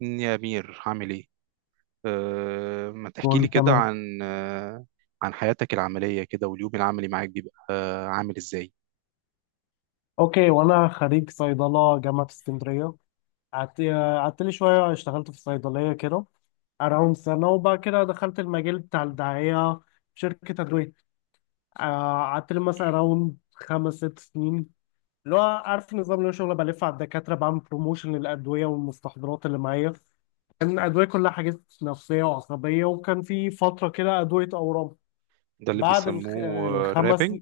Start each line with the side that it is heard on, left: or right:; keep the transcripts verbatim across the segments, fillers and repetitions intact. right: يا أمير عامل إيه؟ أه ما تحكي لي
left: قول
right: كده
left: تمام.
right: عن أه عن حياتك العملية كده واليوم العملي معاك بيبقى أه عامل إزاي؟
left: اوكي، وانا خريج صيدله جامعه اسكندريه. قعدت قعدت لي شويه، اشتغلت في صيدليه كده اراوند سنه، وبعد كده دخلت المجال بتاع الدعايه في شركه ادويه. آه، قعدت لي مثلا اراوند خمس ست سنين، اللي هو عارف النظام اللي هو شغل بلف على الدكاتره، بعمل بروموشن للادويه والمستحضرات اللي معايا. كان أدوية كلها حاجات نفسية وعصبية، وكان في فترة كده أدوية أورام.
right: ده اللي
left: بعد الخ...
right: بيسموه آه،
left: الخمس،
right: رابنج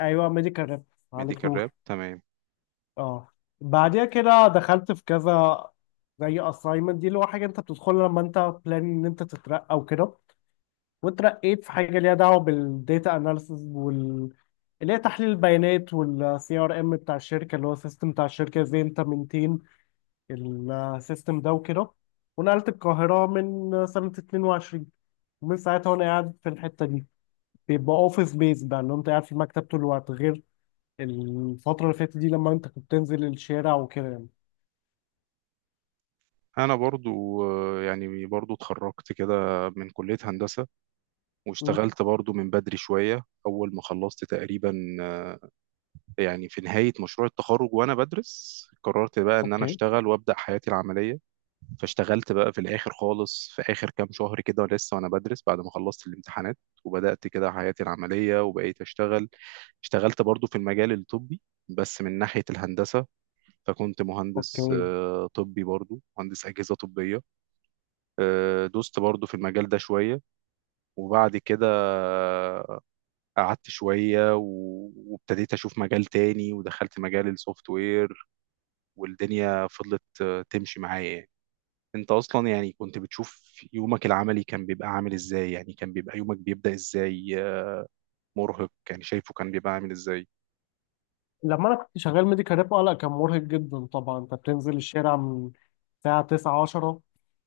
left: أيوة، ميديكال ريب، عليك
right: ميديكال راب
left: نور.
right: تمام.
left: اه، بعديها كده دخلت في كذا، زي assignment دي اللي هو حاجة انت بتدخلها لما انت plan ان انت تترقى وكده. واترقيت في حاجة ليها دعوة بالديتا اناليسز وال اللي هي تحليل البيانات، والسي ار ام بتاع الشركة اللي هو السيستم بتاع الشركة، ازاي انت منتين السيستم ده وكده. ونقلت القاهرة من سنة اتنين وعشرين، ومن ساعتها وانا قاعد في الحتة دي. بيبقى اوفيس بيز بقى، اللي هو انت قاعد في المكتب طول الوقت، غير الفترة اللي فاتت دي لما انت كنت تنزل الشارع وكده يعني.
right: أنا برضو آه، يعني برضو اتخرجت كده من كلية هندسة،
left: مم.
right: واشتغلت برضو من بدري شوية أول ما خلصت تقريبا. آه، يعني في نهاية مشروع التخرج وأنا بدرس قررت بقى إن أنا
left: اوكي.
right: أشتغل وأبدأ حياتي العملية. فاشتغلت بقى في الاخر خالص في اخر كام شهر كده لسه وانا بدرس بعد ما خلصت الامتحانات، وبدات كده حياتي العمليه وبقيت اشتغل. اشتغلت برضو في المجال الطبي، بس من ناحيه الهندسه، فكنت مهندس
left: اوكي.
right: آه، طبي، برضو مهندس اجهزه طبيه. آه، دوست برضو في المجال ده شويه، وبعد كده آه، قعدت شويه و- وابتديت اشوف مجال تاني ودخلت مجال السوفت وير، والدنيا فضلت آه، تمشي معايا يعني. انت اصلا يعني كنت بتشوف يومك العملي كان بيبقى عامل ازاي؟ يعني كان بيبقى يومك بيبدأ ازاي؟ آه، مرهق يعني شايفه كان بيبقى عامل ازاي؟
left: لما انا كنت شغال ميديكال ريب، اه لا، كان مرهق جدا طبعا. انت بتنزل الشارع من الساعه تسعة عشرة،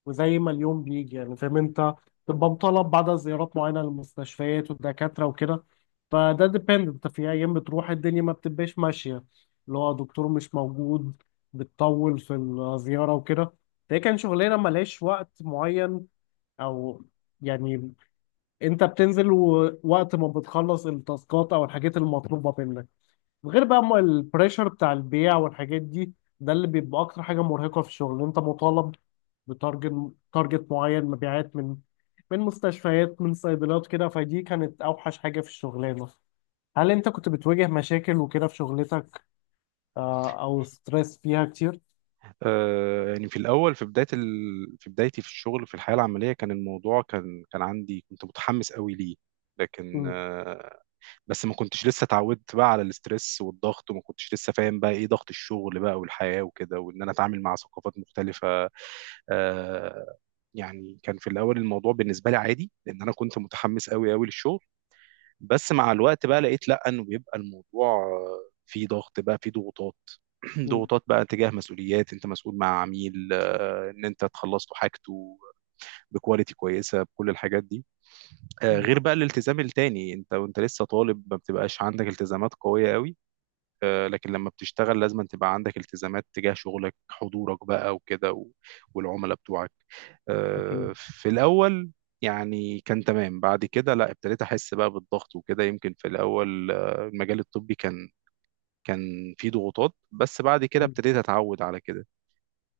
left: وزي ما اليوم بيجي يعني، فاهم انت، تبقى مطالب بعد زيارات معينه للمستشفيات والدكاتره وكده. فده ديبند، انت في ايام بتروح الدنيا ما بتبقاش ماشيه، اللي هو دكتور مش موجود، بتطول في الزياره وكده. فهي كان شغلانه ملهاش وقت معين، او يعني انت بتنزل، ووقت ما بتخلص التاسكات او الحاجات المطلوبه منك، غير بقى ما البريشر بتاع البيع والحاجات دي. ده اللي بيبقى اكتر حاجه مرهقه في الشغل، انت مطالب بتارجت، تارجت معين مبيعات من من مستشفيات، من صيدليات كده، فدي كانت اوحش حاجه في الشغلانه. هل انت كنت بتواجه مشاكل وكده في شغلتك؟ آه، او ستريس فيها كتير؟
right: آه يعني في الاول في بداية ال... في بدايتي في الشغل في الحياة العملية كان الموضوع كان كان عندي، كنت متحمس قوي ليه، لكن
left: مم.
right: آه، بس ما كنتش لسه اتعودت بقى على الاسترس والضغط، وما كنتش لسه فاهم بقى ايه ضغط الشغل بقى والحياة وكده، وان انا اتعامل مع ثقافات مختلفة. آه، يعني كان في الاول الموضوع بالنسبة لي عادي لان انا كنت متحمس قوي قوي للشغل. بس مع الوقت بقى لقيت لا، انه بيبقى الموضوع في ضغط بقى، في ضغوطات.
left: مم.
right: ضغوطات بقى تجاه مسؤوليات، انت مسؤول مع عميل آه، ان انت تخلص له حاجته بكواليتي كويسه، بكل الحاجات دي. آه،
left: مم.
right: غير بقى الالتزام التاني، انت وانت لسه طالب ما بتبقاش عندك التزامات قويه قوي، آه، لكن لما بتشتغل لازم أن تبقى عندك التزامات تجاه شغلك، حضورك بقى وكده و- والعملاء بتوعك. آه،
left: اكيد.
right: في الاول يعني كان تمام، بعد كده لا، ابتديت احس بقى بالضغط وكده. يمكن في الاول آه، المجال الطبي كان كان فيه ضغوطات، بس بعد كده ابتديت اتعود على كده.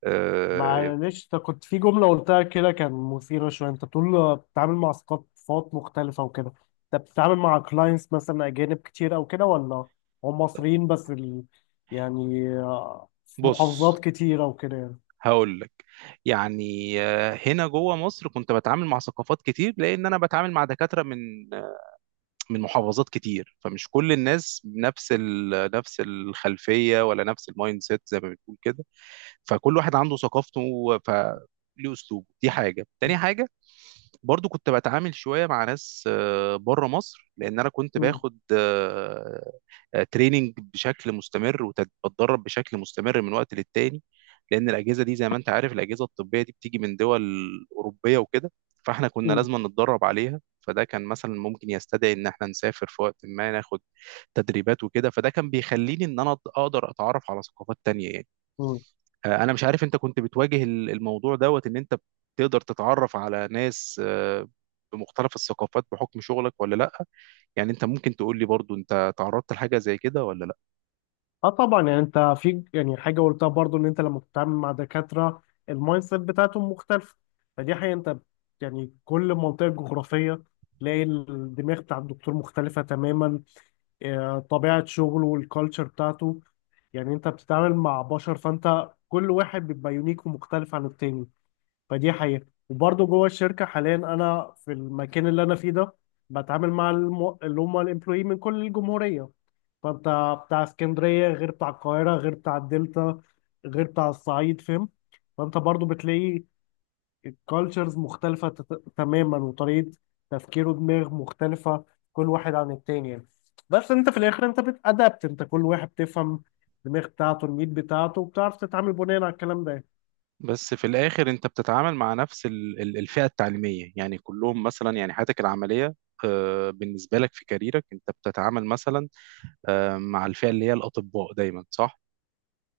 right: آه،
left: معلش، انت كنت في جملة قلتها كده، كان مثيرة شوية. انت بتقول بتتعامل مع ثقافات مختلفة وكده، انت بتتعامل مع كلاينتس مثلا أجانب كتير أو كده، ولا هم مصريين بس ال... يعني آه، في
right: بص
left: محافظات كتيرة وكده يعني.
right: هقول لك. يعني آه، هنا جوه مصر كنت بتعامل مع ثقافات كتير، لان انا بتعامل مع دكاتره من من محافظات كتير، فمش كل الناس نفس ال... نفس الخلفيه ولا نفس المايند سيت زي ما بتقول كده. فكل واحد عنده ثقافته، ف ليه اسلوبه، دي حاجه تاني حاجه. برضو كنت بتعامل شويه مع ناس آه، بره مصر، لان انا كنت
left: مم.
right: باخد آه، آه، تريننج بشكل مستمر وبتدرب بشكل مستمر من وقت للتاني، لان الاجهزه دي زي ما انت عارف الاجهزه الطبيه دي بتيجي من دول اوروبيه وكده، فاحنا كنا
left: مم.
right: لازم نتدرب عليها. فده كان مثلا ممكن يستدعي ان احنا نسافر في وقت ما ناخد تدريبات وكده، فده كان بيخليني ان انا اقدر اتعرف على ثقافات تانية يعني.
left: مم.
right: آه، انا مش عارف انت كنت بتواجه ال- الموضوع دوت ان انت تقدر تتعرف على ناس آه، بمختلف الثقافات بحكم شغلك ولا لا؟ يعني انت ممكن تقول لي برضو انت تعرضت لحاجة زي كده ولا لا؟
left: اه طبعا، يعني انت في، يعني حاجه قلتها برضو، ان انت لما بتتعامل مع دكاتره، المايند سيت بتاعتهم مختلفه، فدي حقيقه. انت يعني كل منطقه جغرافيه تلاقي الدماغ بتاع الدكتور مختلفه تماما، آه، طبيعه شغله والكالتشر بتاعته. يعني انت بتتعامل مع بشر، فانت كل واحد بيبقى يونيك ومختلف عن التاني، فدي حقيقه. وبرضو جوه الشركه حاليا، انا في المكان اللي انا فيه ده، بتعامل مع الم- اللي هم الامبلوي من كل الجمهوريه. فانت بتاع اسكندريه غير بتاع القاهره غير بتاع الدلتا غير بتاع الصعيد، فاهم؟ فانت برضو بتلاقي الكالتشرز مختلفه تت- تماما، وطريقه تفكير ودماغ مختلفه كل واحد عن التاني يعني. بس انت في الاخر انت بتأدبت، انت كل واحد بتفهم الدماغ بتاعته، الميت بتاعته، وبتعرف تتعامل بناء على الكلام ده.
right: بس في الاخر انت بتتعامل مع نفس ال- ال- الفئه التعليميه، يعني كلهم مثلا. يعني حياتك العمليه آه، بالنسبه لك في كاريرك انت بتتعامل مثلا آه، مع الفئه اللي هي الاطباء دايما، صح؟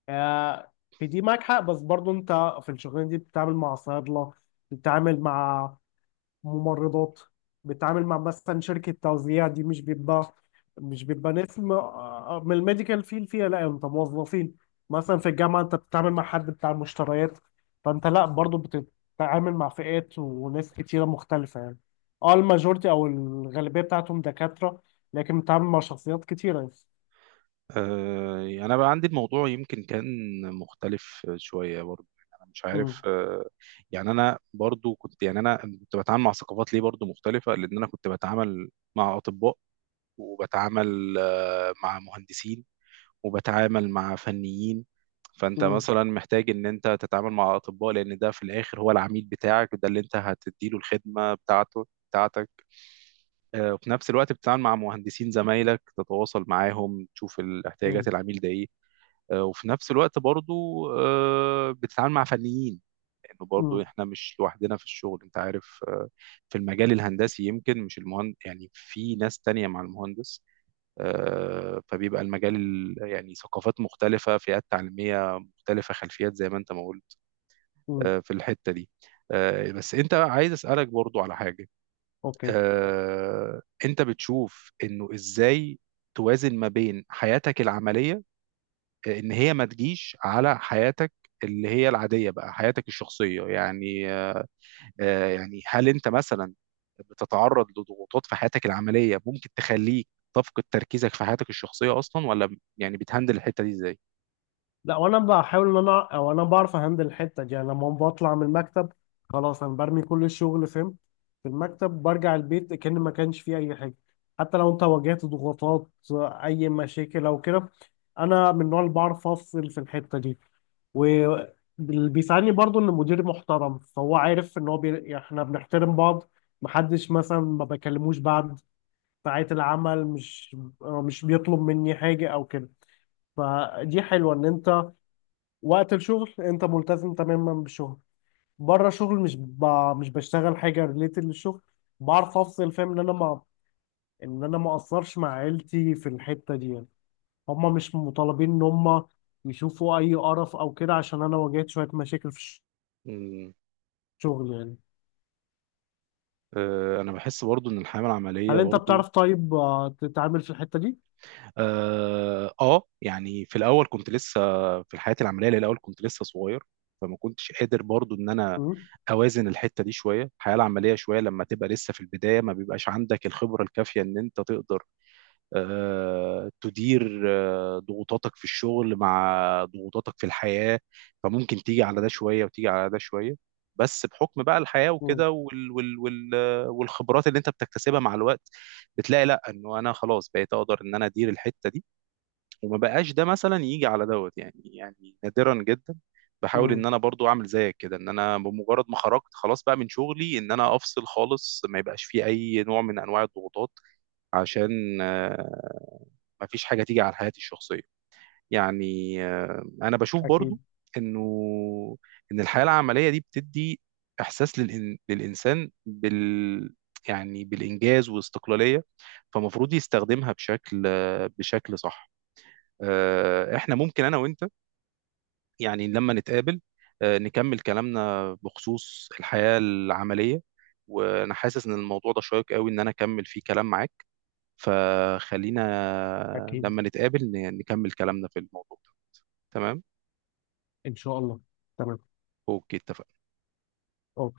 left: آه، في دي معاك حق، بس برضو انت في الشغلانه دي بتتعامل مع صيادله، بتتعامل مع ممرضات، بتتعامل مع مثلا شركة توزيع، دي مش بيبقى مش بيبقى ناس م- آه، من الميديكال فيل فيها، لا انت موظفين. مثلا في الجامعة انت بتتعامل مع حد بتاع مشتريات، فانت لا، برضو بتتعامل مع فئات وناس كتيرة مختلفة يعني. اه، الماجورتي او الغالبية بتاعتهم دكاترة، لكن بتتعامل مع شخصيات كتيرة يعني.
right: آه، انا بقى عندي الموضوع يمكن كان مختلف شويه برضه. يعني انا مش عارف
left: امم.
right: آه، يعني انا برضو كنت، يعني انا كنت بتعامل مع ثقافات ليه برضو مختلفه، لان انا كنت بتعامل مع اطباء، وبتعامل آه، مع مهندسين، وبتعامل مع فنيين. فانت
left: امم.
right: مثلا محتاج ان انت تتعامل مع اطباء لان ده في الاخر هو العميل بتاعك، ده اللي انت هتديله الخدمه بتاعته بتاعتك. آه، وفي نفس الوقت بتتعامل مع مهندسين زمايلك تتواصل معاهم تشوف ال- احتياجات
left: امم.
right: العميل ده ايه. آه، وفي نفس الوقت برضو آه، بتتعامل مع فنيين، لانه برضو احنا مش لوحدنا في الشغل، انت عارف. آه، في المجال الهندسي يمكن مش المهندس يعني، في ناس تانية مع المهندس. آه، فبيبقى المجال ال- يعني ثقافات مختلفة، فئات تعليمية مختلفة، خلفيات زي ما انت ما قلت.
left: امم.
right: آه، في الحتة دي آه، بس انت عايز اسألك برضو على حاجة.
left: اوكي.
right: آه، انت بتشوف انه ازاي توازن ما بين حياتك العملية آه، ان هي ما تجيش على حياتك اللي هي العادية بقى، حياتك الشخصية يعني. آه، يعني هل انت مثلا بتتعرض لضغوطات في حياتك العمليه ممكن تخليك تفقد تركيزك في حياتك الشخصيه اصلا، ولا يعني بتهندل الحته دي ازاي؟
left: لا، وانا بحاول ان انا، او انا بعرف اهندل الحته دي. يعني لما بطلع من المكتب، خلاص، انا برمي كل الشغل فين؟ في المكتب، برجع البيت كأن ما كانش فيه اي حاجه، حتى لو انت واجهت ضغوطات، اي مشاكل او كده. انا من النوع اللي بعرف افصل في الحته دي. واللي بيساعدني برضو ان المدير محترم، فهو عارف ان هو بي... يعني احنا بنحترم بعض، محدش مثلا ما بكلموش بعد ساعات العمل، مش مش بيطلب مني حاجه او كده. فدي حلوه، ان انت وقت الشغل انت ملتزم تماما بالشغل، بره الشغل مش ب... مش بشتغل حاجه ريليتد للشغل. بعرف افصل، فاهم؟ ان انا ما ان انا ما اقصرش مع عيلتي في الحته دي يعني. هم مش مطالبين ان هم يشوفوا اي قرف او كده عشان انا واجهت شويه مشاكل في
right: مم.
left: الشغل يعني.
right: آه، انا بحس برضو ان الحياه العمليه
left: هل انت
right: برضو
left: بتعرف طيب آه، تتعامل في الحته دي؟
right: اه آه، يعني في الاول كنت لسه، في الحياه العمليه الاول كنت لسه صغير، فما كنتش قادر برضو ان انا
left: امم.
right: اوازن الحته دي شويه، الحياه العمليه شويه. لما تبقى لسه في البدايه ما بيبقاش عندك الخبره الكافيه ان انت تقدر آه، تدير آه، ضغوطاتك في الشغل مع ضغوطاتك في الحياة، فممكن تيجي على ده شوية وتيجي على ده شوية. بس بحكم بقى الحياة
left: امم.
right: وكده، وال وال وال آه، والخبرات اللي انت بتكتسبها مع الوقت، بتلاقي لا، انه انا خلاص بقيت اقدر ان انا ادير الحتة دي، وما بقاش ده مثلا يجي على دوت يعني، يعني نادرا جدا. بحاول ان
left: امم
right: انا برضو اعمل زيك كده، ان انا بمجرد ما خرجت خلاص بقى من شغلي ان انا افصل خالص، ما يبقاش فيه اي نوع من انواع الضغوطات، عشان آه، مفيش حاجة تيجي على حياتي الشخصية. يعني آه، أنا بشوف برضو
left: اكيد
right: إنه إن الحياة العملية دي بتدي إحساس للإن... للإنسان بال، يعني بالإنجاز والاستقلالية، فمفروض يستخدمها بشكل آه، بشكل صح. آه، إحنا ممكن أنا وأنت يعني لما نتقابل آه، نكمل كلامنا بخصوص الحياة العملية، وأنا حاسس إن الموضوع ده شيق قوي إن أنا أكمل فيه كلام معاك، فخلينا
left: اكيد.
right: لما نتقابل ن- نكمل كلامنا في الموضوع ده. تمام.
left: ان شاء الله. تمام.
right: اوكي اتفقنا.
left: اوكي.